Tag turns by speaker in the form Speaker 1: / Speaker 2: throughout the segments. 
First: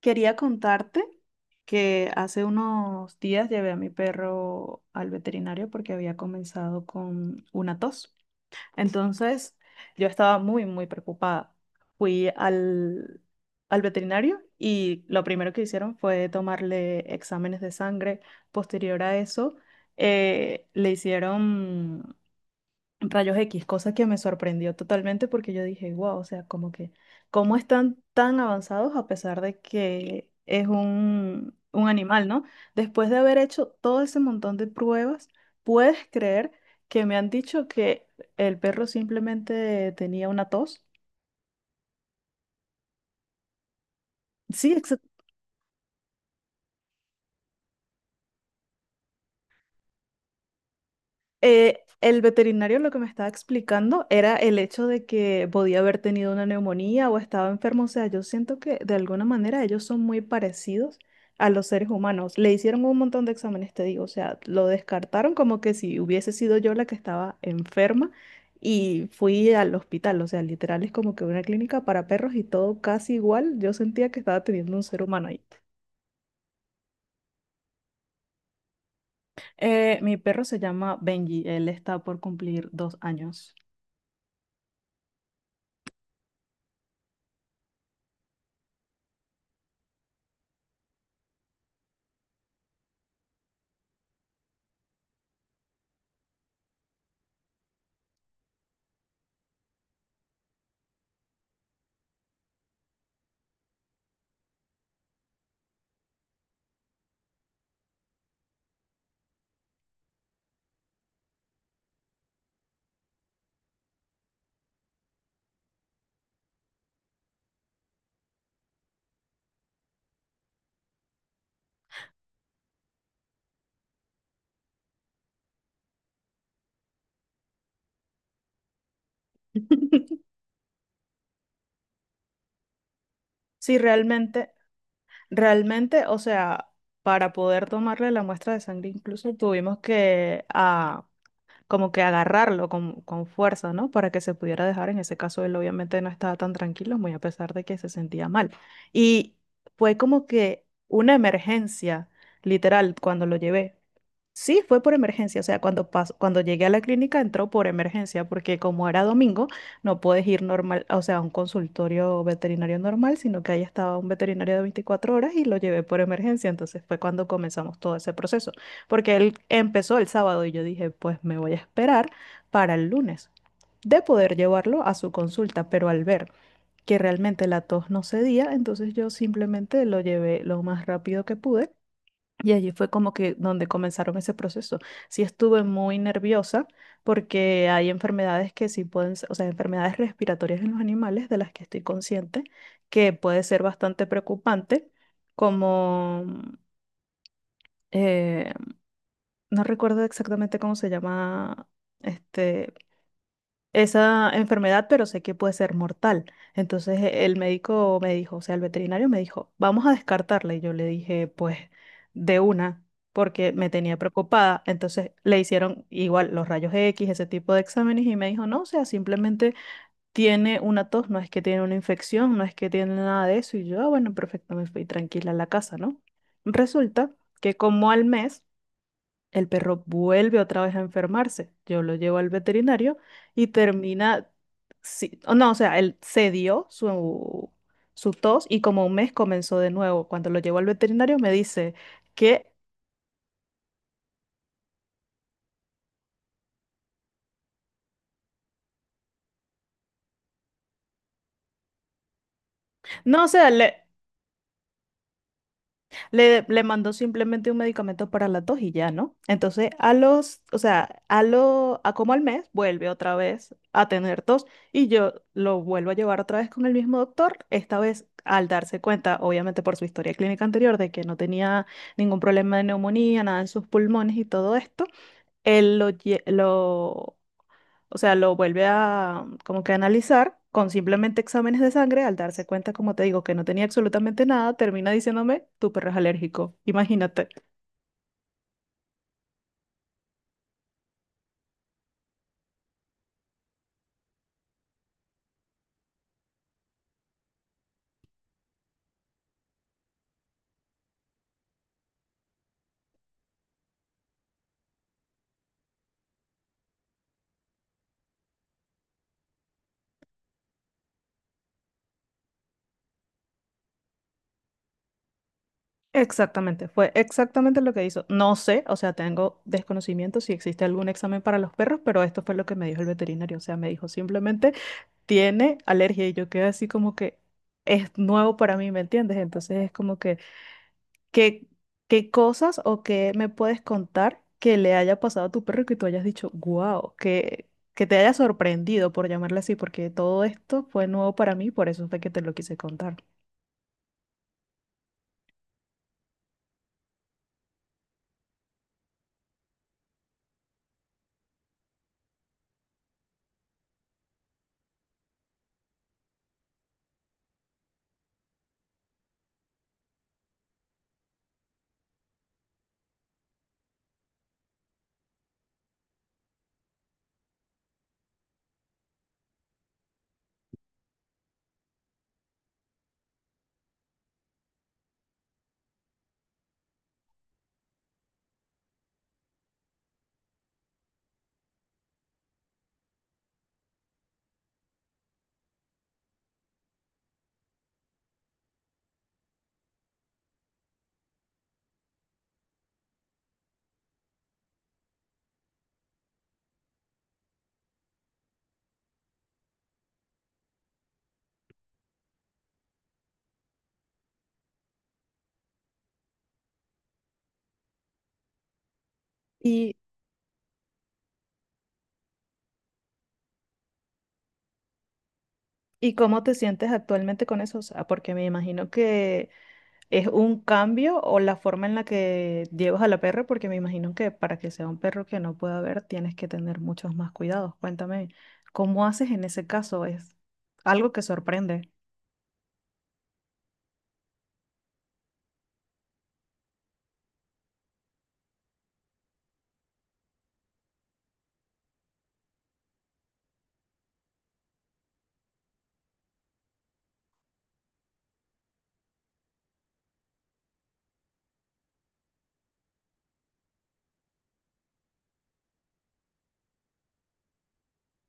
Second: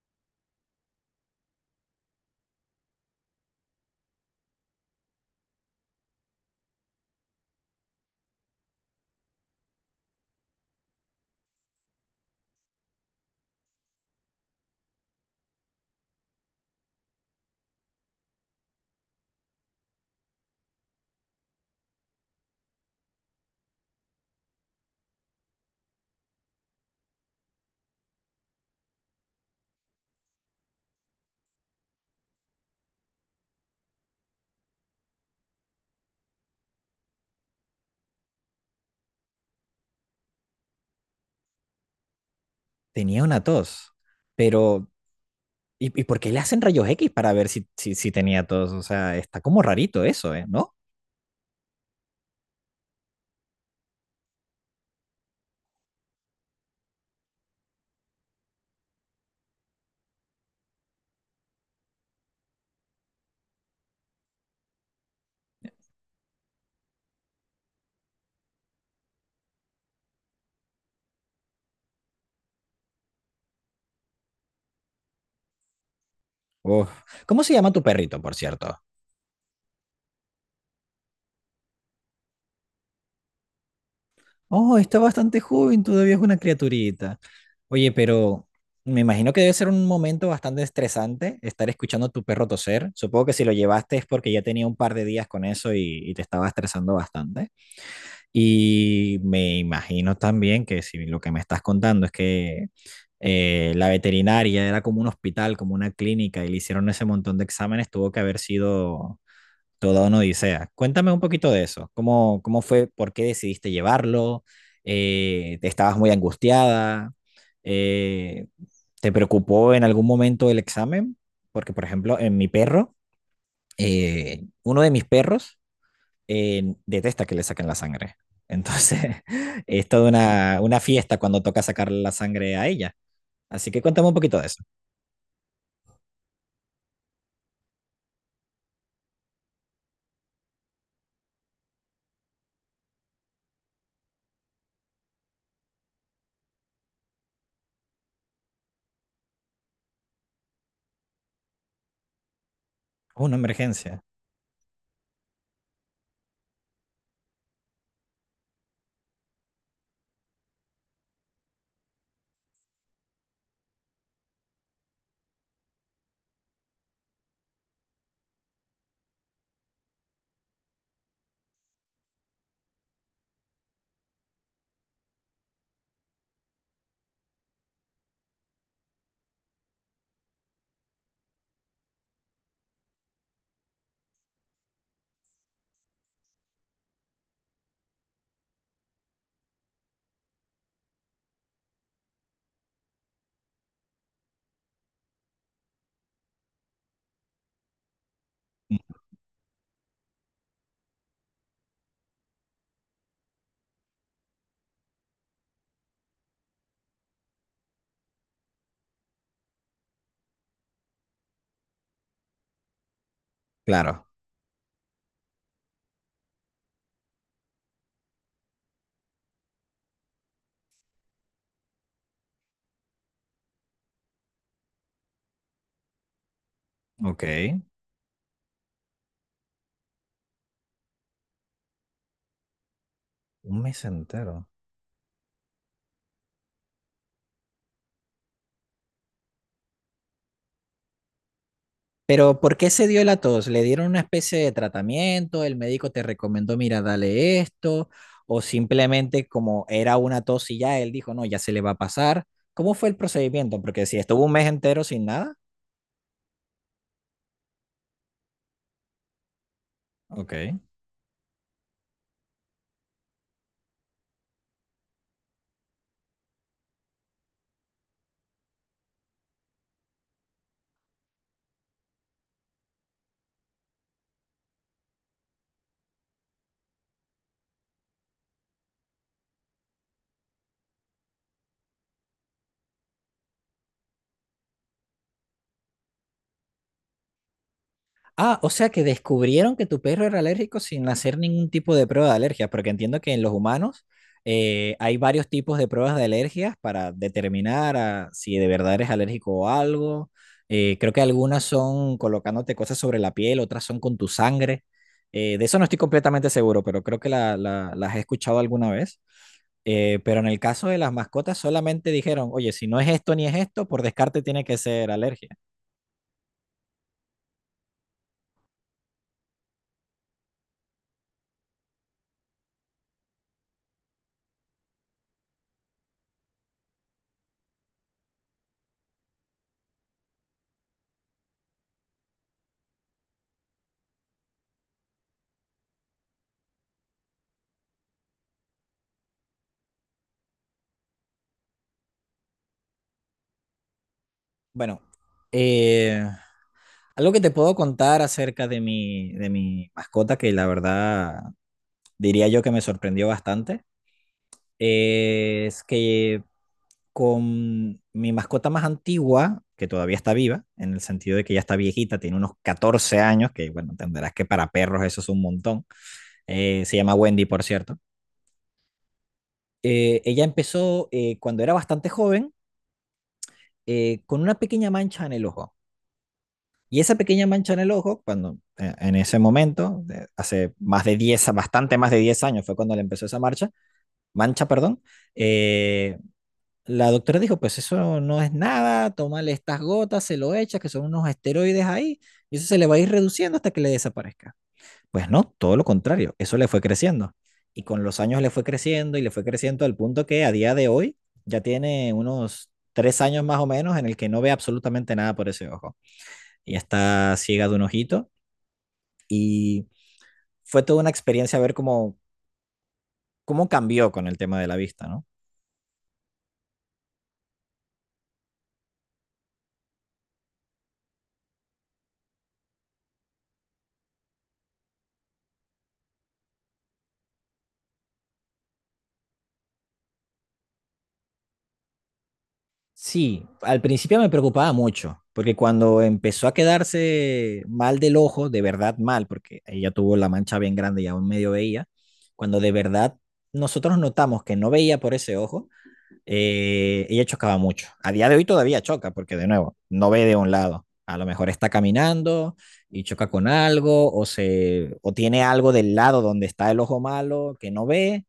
Speaker 1: Quería contarte que hace unos días llevé a mi perro al veterinario porque había comenzado con una tos. Entonces, yo estaba muy, muy preocupada. Fui al veterinario y lo primero que hicieron fue tomarle exámenes de sangre. Posterior a eso, le hicieron rayos X, cosa que me sorprendió totalmente porque yo dije, wow, o sea, como que, ¿cómo están tan avanzados, a pesar de que es un animal? ¿No? Después de haber hecho todo ese montón de pruebas, ¿puedes creer que me han dicho que el perro simplemente tenía una tos?
Speaker 2: Tenía una tos,
Speaker 1: Sí.
Speaker 2: pero ¿Y por qué le hacen rayos X para ver si tenía tos? O sea, está como rarito eso, ¿eh? ¿No?
Speaker 1: El veterinario lo que me estaba explicando era el hecho de que podía haber tenido una neumonía o estaba enfermo. O sea, yo siento que de alguna manera ellos son muy parecidos a los seres humanos. Le hicieron un montón de exámenes, te digo. O sea, lo descartaron como que si hubiese sido yo la que estaba enferma y fui al hospital. O sea, literal es como que una clínica para perros y todo casi igual. Yo sentía que estaba teniendo un ser humano ahí.
Speaker 2: Uf. ¿Cómo se llama tu perrito, por cierto?
Speaker 1: Mi perro se llama Benji. Él está por cumplir 2 años.
Speaker 2: Oh, está bastante joven, todavía es una criaturita. Oye, pero me imagino que debe ser un momento bastante estresante estar escuchando a tu perro toser. Supongo que si lo llevaste es porque ya tenía un par de días con eso y te estaba estresando bastante. Y me imagino también que si lo que me estás contando es que la veterinaria era como un hospital, como una clínica, y le hicieron ese montón de exámenes, tuvo que haber sido toda una odisea. Cuéntame un poquito de eso. ¿Cómo fue? ¿Por qué decidiste llevarlo? ¿Te ¿estabas muy angustiada? Eh, ¿te preocupó en algún momento el examen? Porque, por ejemplo, en mi perro, uno de mis perros, detesta que le saquen la sangre. Entonces, es toda una fiesta cuando toca sacarle la sangre a ella. Así
Speaker 1: Sí,
Speaker 2: que cuéntame un poquito de
Speaker 1: realmente,
Speaker 2: eso.
Speaker 1: realmente, o sea, para poder tomarle la muestra de sangre incluso tuvimos que a como que agarrarlo con fuerza, ¿no? Para que se pudiera dejar. En ese caso, él obviamente no estaba tan tranquilo, muy a pesar de que se sentía mal. Y fue como que una emergencia, literal, cuando lo
Speaker 2: Una
Speaker 1: llevé.
Speaker 2: emergencia.
Speaker 1: Sí, fue por emergencia, o sea, cuando llegué a la clínica entró por emergencia, porque como era domingo, no puedes ir normal, o sea, a un consultorio veterinario normal, sino que ahí estaba un veterinario de 24 horas y lo llevé por emergencia. Entonces fue cuando comenzamos todo ese proceso, porque él empezó el sábado y yo dije, pues me voy a esperar para el lunes de poder llevarlo a su consulta, pero al ver que realmente la tos no cedía, entonces yo simplemente lo llevé lo más rápido que pude y allí fue como que donde comenzaron ese proceso. Sí estuve muy nerviosa porque hay enfermedades que sí pueden, o sea, enfermedades respiratorias en los animales de las que estoy consciente que puede ser bastante preocupante, como eh, no recuerdo exactamente cómo se llama este, esa enfermedad, pero sé que puede ser mortal. Entonces el médico me dijo, o sea, el veterinario me dijo, vamos a descartarla. Y yo le dije, pues, de una, porque me tenía
Speaker 2: Claro.
Speaker 1: preocupada. Entonces le hicieron igual los rayos X, ese tipo de exámenes, y me dijo, no, o sea, simplemente tiene una tos, no es que tiene una infección, no es que tiene nada de eso. Y yo, "Ah, bueno, perfecto". Me fui tranquila a la casa, ¿no? Resulta
Speaker 2: Ok.
Speaker 1: que como al mes el perro vuelve otra vez a enfermarse. Yo lo llevo al veterinario y
Speaker 2: Un mes
Speaker 1: termina,
Speaker 2: entero.
Speaker 1: sí, o no, o sea, él cedió su, su tos y como un mes comenzó de nuevo. Cuando lo llevo al veterinario me dice
Speaker 2: Pero,
Speaker 1: que,
Speaker 2: ¿por qué se dio la tos? ¿Le dieron una especie de tratamiento? ¿El médico te recomendó, mira, dale esto? ¿O simplemente como era una tos y ya él dijo, no, ya se le va a pasar? ¿Cómo fue el
Speaker 1: no, o sea,
Speaker 2: procedimiento?
Speaker 1: le,
Speaker 2: Porque si estuvo un mes entero sin nada.
Speaker 1: Le, le mandó simplemente un medicamento para la tos y ya, ¿no? Entonces, o
Speaker 2: Ok.
Speaker 1: sea, a como al mes, vuelve otra vez a tener tos y yo lo vuelvo a llevar otra vez con el mismo doctor. Esta vez, al darse cuenta, obviamente por su historia clínica anterior, de que no tenía ningún problema de neumonía, nada en sus pulmones y todo esto, él lo, lle- lo o sea, lo vuelve a como que analizar con simplemente exámenes de sangre. Al darse cuenta, como te digo, que no tenía absolutamente nada, termina diciéndome, tu perro es alérgico. Imagínate.
Speaker 2: Ah, o sea que descubrieron que tu perro era alérgico sin hacer ningún tipo de prueba de alergia, porque entiendo que en los humanos hay varios tipos de pruebas de alergias para determinar si de verdad eres alérgico a algo. Creo que algunas son colocándote cosas sobre la piel, otras son con tu sangre. De eso no estoy completamente seguro, pero creo que las he escuchado alguna vez. Pero en el caso de las mascotas solamente dijeron, oye, si no es esto ni es esto, por descarte tiene que ser alergia.
Speaker 1: Exactamente, fue exactamente lo que hizo. No sé, o sea, tengo desconocimiento si existe algún examen para los perros, pero esto fue lo que me dijo el veterinario. O sea, me dijo simplemente, tiene alergia y yo quedé así como que es nuevo para mí, ¿me entiendes? Entonces es como que... ¿Qué, qué cosas o qué me puedes contar que le haya pasado a tu perro que tú hayas dicho, wow, que te haya sorprendido por llamarle así, porque todo esto fue nuevo para mí, por eso fue que te lo quise contar.
Speaker 2: Bueno. Eh, Algo que te puedo contar acerca de mi mascota, que la verdad diría yo que me sorprendió bastante, es que con mi mascota más antigua, que todavía está viva, en el sentido de que ya está viejita, tiene unos 14 años, que bueno, entenderás que para perros eso es un montón, se llama Wendy, por cierto, ella empezó cuando era bastante joven con una pequeña mancha en el ojo. Y esa pequeña mancha en el ojo, cuando en ese momento, de- hace más de 10 bastante más de 10 años fue cuando le empezó esa marcha, mancha, perdón, eh, la doctora dijo, pues eso no es nada, tómale estas gotas, se lo echas que son unos esteroides ahí, y eso se le va a ir reduciendo hasta que le desaparezca. Pues no, todo lo contrario, eso le fue creciendo. Y con los años le fue creciendo y le fue creciendo al punto que a día de hoy ya tiene unos 3 años más o menos en el que no ve absolutamente nada por ese ojo. Y está ciega de un ojito y
Speaker 1: ¿Y
Speaker 2: fue toda una experiencia ver cómo cambió con el tema de la vista, ¿no?
Speaker 1: y cómo te sientes actualmente con eso? O sea, porque me imagino que es un cambio o la forma en la que llevas a la perra, porque me imagino que para que sea un perro que no pueda ver tienes que tener muchos más cuidados. Cuéntame, ¿cómo haces en ese caso? Es algo que sorprende.
Speaker 2: Sí, al principio me preocupaba mucho, porque cuando empezó a quedarse mal del ojo, de verdad mal, porque ella tuvo la mancha bien grande y aún medio veía, cuando de verdad nosotros notamos que no veía por ese ojo, ella chocaba mucho. A día de hoy todavía choca, porque de nuevo, no ve de un lado. A lo mejor está caminando y choca con algo, o, se, o tiene algo del lado donde está el ojo malo que no ve,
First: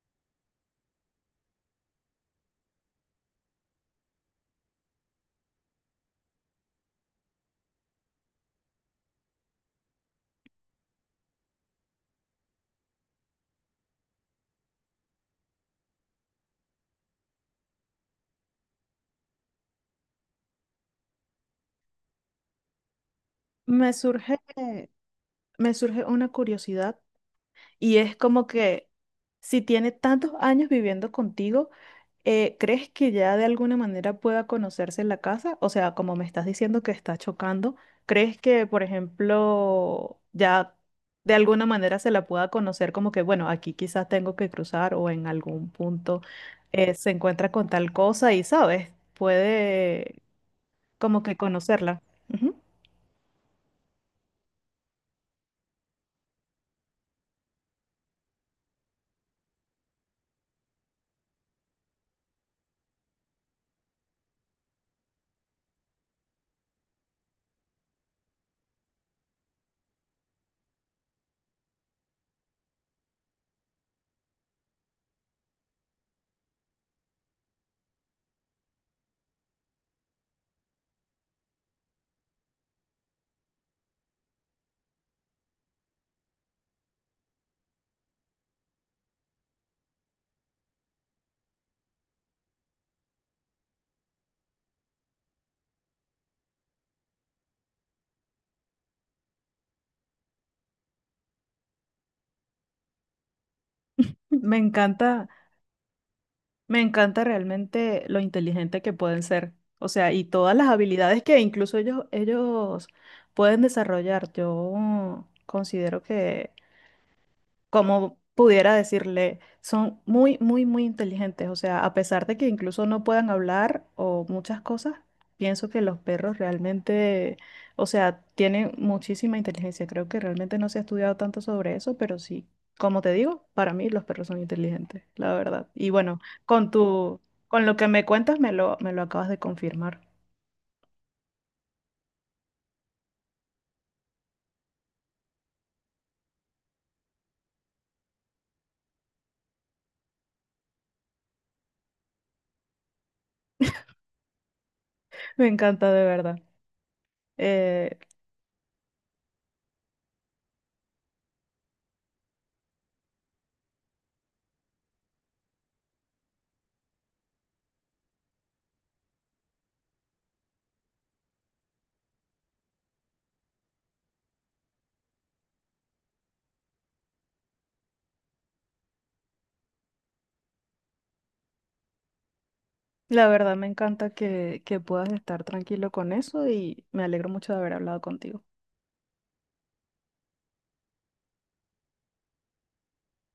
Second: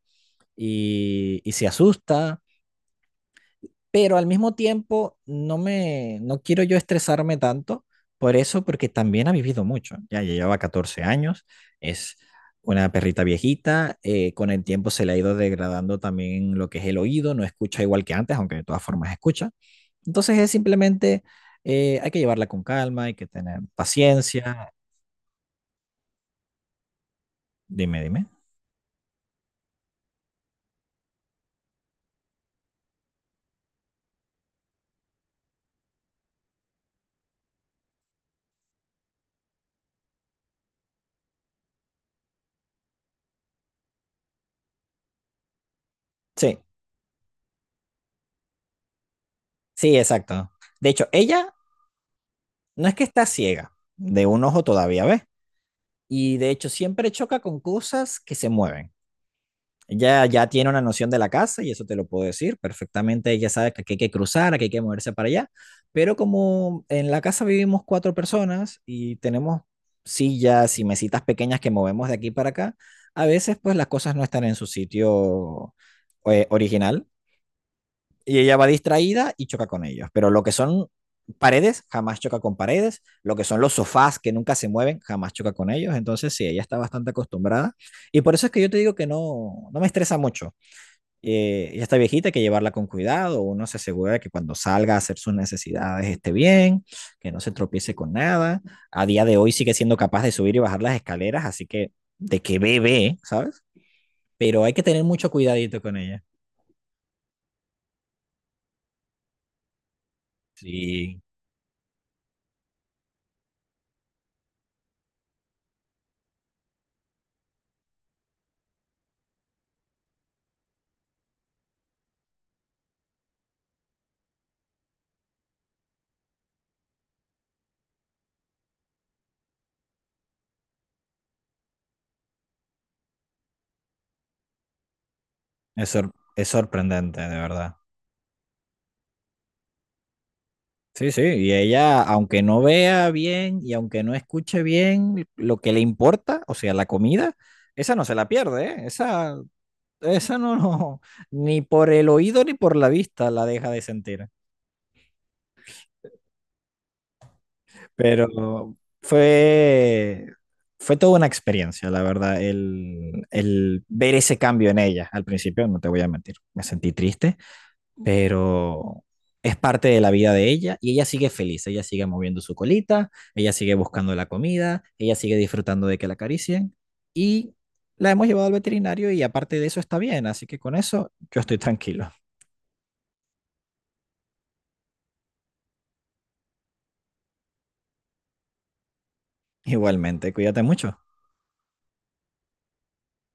Speaker 2: y se asusta, pero al mismo tiempo no quiero yo estresarme tanto por eso, porque también ha vivido mucho, ya llevaba 14 años, es una perrita viejita, con el tiempo se le ha ido degradando también lo que es el oído, no escucha igual que antes, aunque de todas formas escucha. Entonces es simplemente, hay que llevarla con calma, hay que tener
Speaker 1: Me surge
Speaker 2: paciencia.
Speaker 1: me surge una curiosidad, y
Speaker 2: Dime,
Speaker 1: es
Speaker 2: dime.
Speaker 1: como que si tiene tantos años viviendo contigo, ¿crees que ya de alguna manera pueda conocerse en la casa? O sea, como me estás diciendo que está chocando, ¿crees que, por ejemplo, ya de alguna manera se la pueda conocer como que, bueno, aquí quizás tengo que cruzar o en algún punto
Speaker 2: Sí,
Speaker 1: se encuentra con tal cosa y, ¿sabes?
Speaker 2: sí,
Speaker 1: Puede
Speaker 2: exacto. De hecho,
Speaker 1: como que
Speaker 2: ella
Speaker 1: conocerla. Ujú.
Speaker 2: no es que está ciega, de un ojo todavía, ¿ves? Y de hecho siempre choca con cosas que se mueven. Ella ya tiene una noción de la casa y eso te lo puedo decir perfectamente. Ella sabe que aquí hay que cruzar, que hay que moverse para allá. Pero como en la casa vivimos cuatro personas y tenemos sillas y mesitas pequeñas que movemos de aquí para acá, a veces pues las cosas no están en su sitio original y ella va distraída y choca con ellos. Pero lo que son paredes, jamás choca con paredes. Lo que son los sofás que nunca se mueven, jamás choca con ellos. Entonces, sí, ella está bastante acostumbrada. Y por eso es que yo te digo que no, no me estresa mucho. Ella está viejita, hay que llevarla con cuidado. Uno se asegura de que cuando salga a hacer sus necesidades esté bien, que no se tropiece con nada. A día de hoy sigue siendo capaz de subir y bajar las escaleras, así que de que bebe, ¿sabes?
Speaker 1: Me
Speaker 2: Pero hay que tener
Speaker 1: encanta.
Speaker 2: mucho cuidadito con ella.
Speaker 1: Me encanta realmente lo inteligente que pueden ser, o sea, y todas las habilidades
Speaker 2: Sí,
Speaker 1: que incluso ellos pueden desarrollar. Yo considero que como pudiera decirle, son muy, muy, muy inteligentes. O sea, a pesar de que incluso no puedan hablar o muchas cosas, pienso que los perros realmente, o sea, tienen muchísima inteligencia. Creo que realmente no se ha estudiado tanto sobre eso, pero sí, como te digo, para mí los perros son inteligentes, la verdad. Y bueno,
Speaker 2: Es
Speaker 1: con tu,
Speaker 2: sorprendente, de
Speaker 1: con lo
Speaker 2: verdad.
Speaker 1: que me cuentas, me lo acabas de confirmar.
Speaker 2: Sí, sí, y ella, aunque no vea bien y aunque no escuche bien lo que le importa, o sea, la comida, esa no se la pierde, ¿eh? Esa no, no, ni por el oído ni por la vista la deja de sentir.
Speaker 1: Me encanta de verdad. Eh,
Speaker 2: Pero fue, fue toda una experiencia, la verdad, el ver ese cambio en ella. Al principio, no te voy a mentir, me sentí triste. Pero es parte de la vida de ella y ella sigue feliz, ella sigue moviendo su colita, ella sigue buscando la comida, ella sigue disfrutando de que la acaricien y la hemos llevado al veterinario y aparte de eso está bien, así que con eso yo estoy tranquilo.
Speaker 1: La verdad me encanta que puedas estar tranquilo con eso y me alegro mucho de haber hablado contigo.
Speaker 2: Igualmente, cuídate mucho.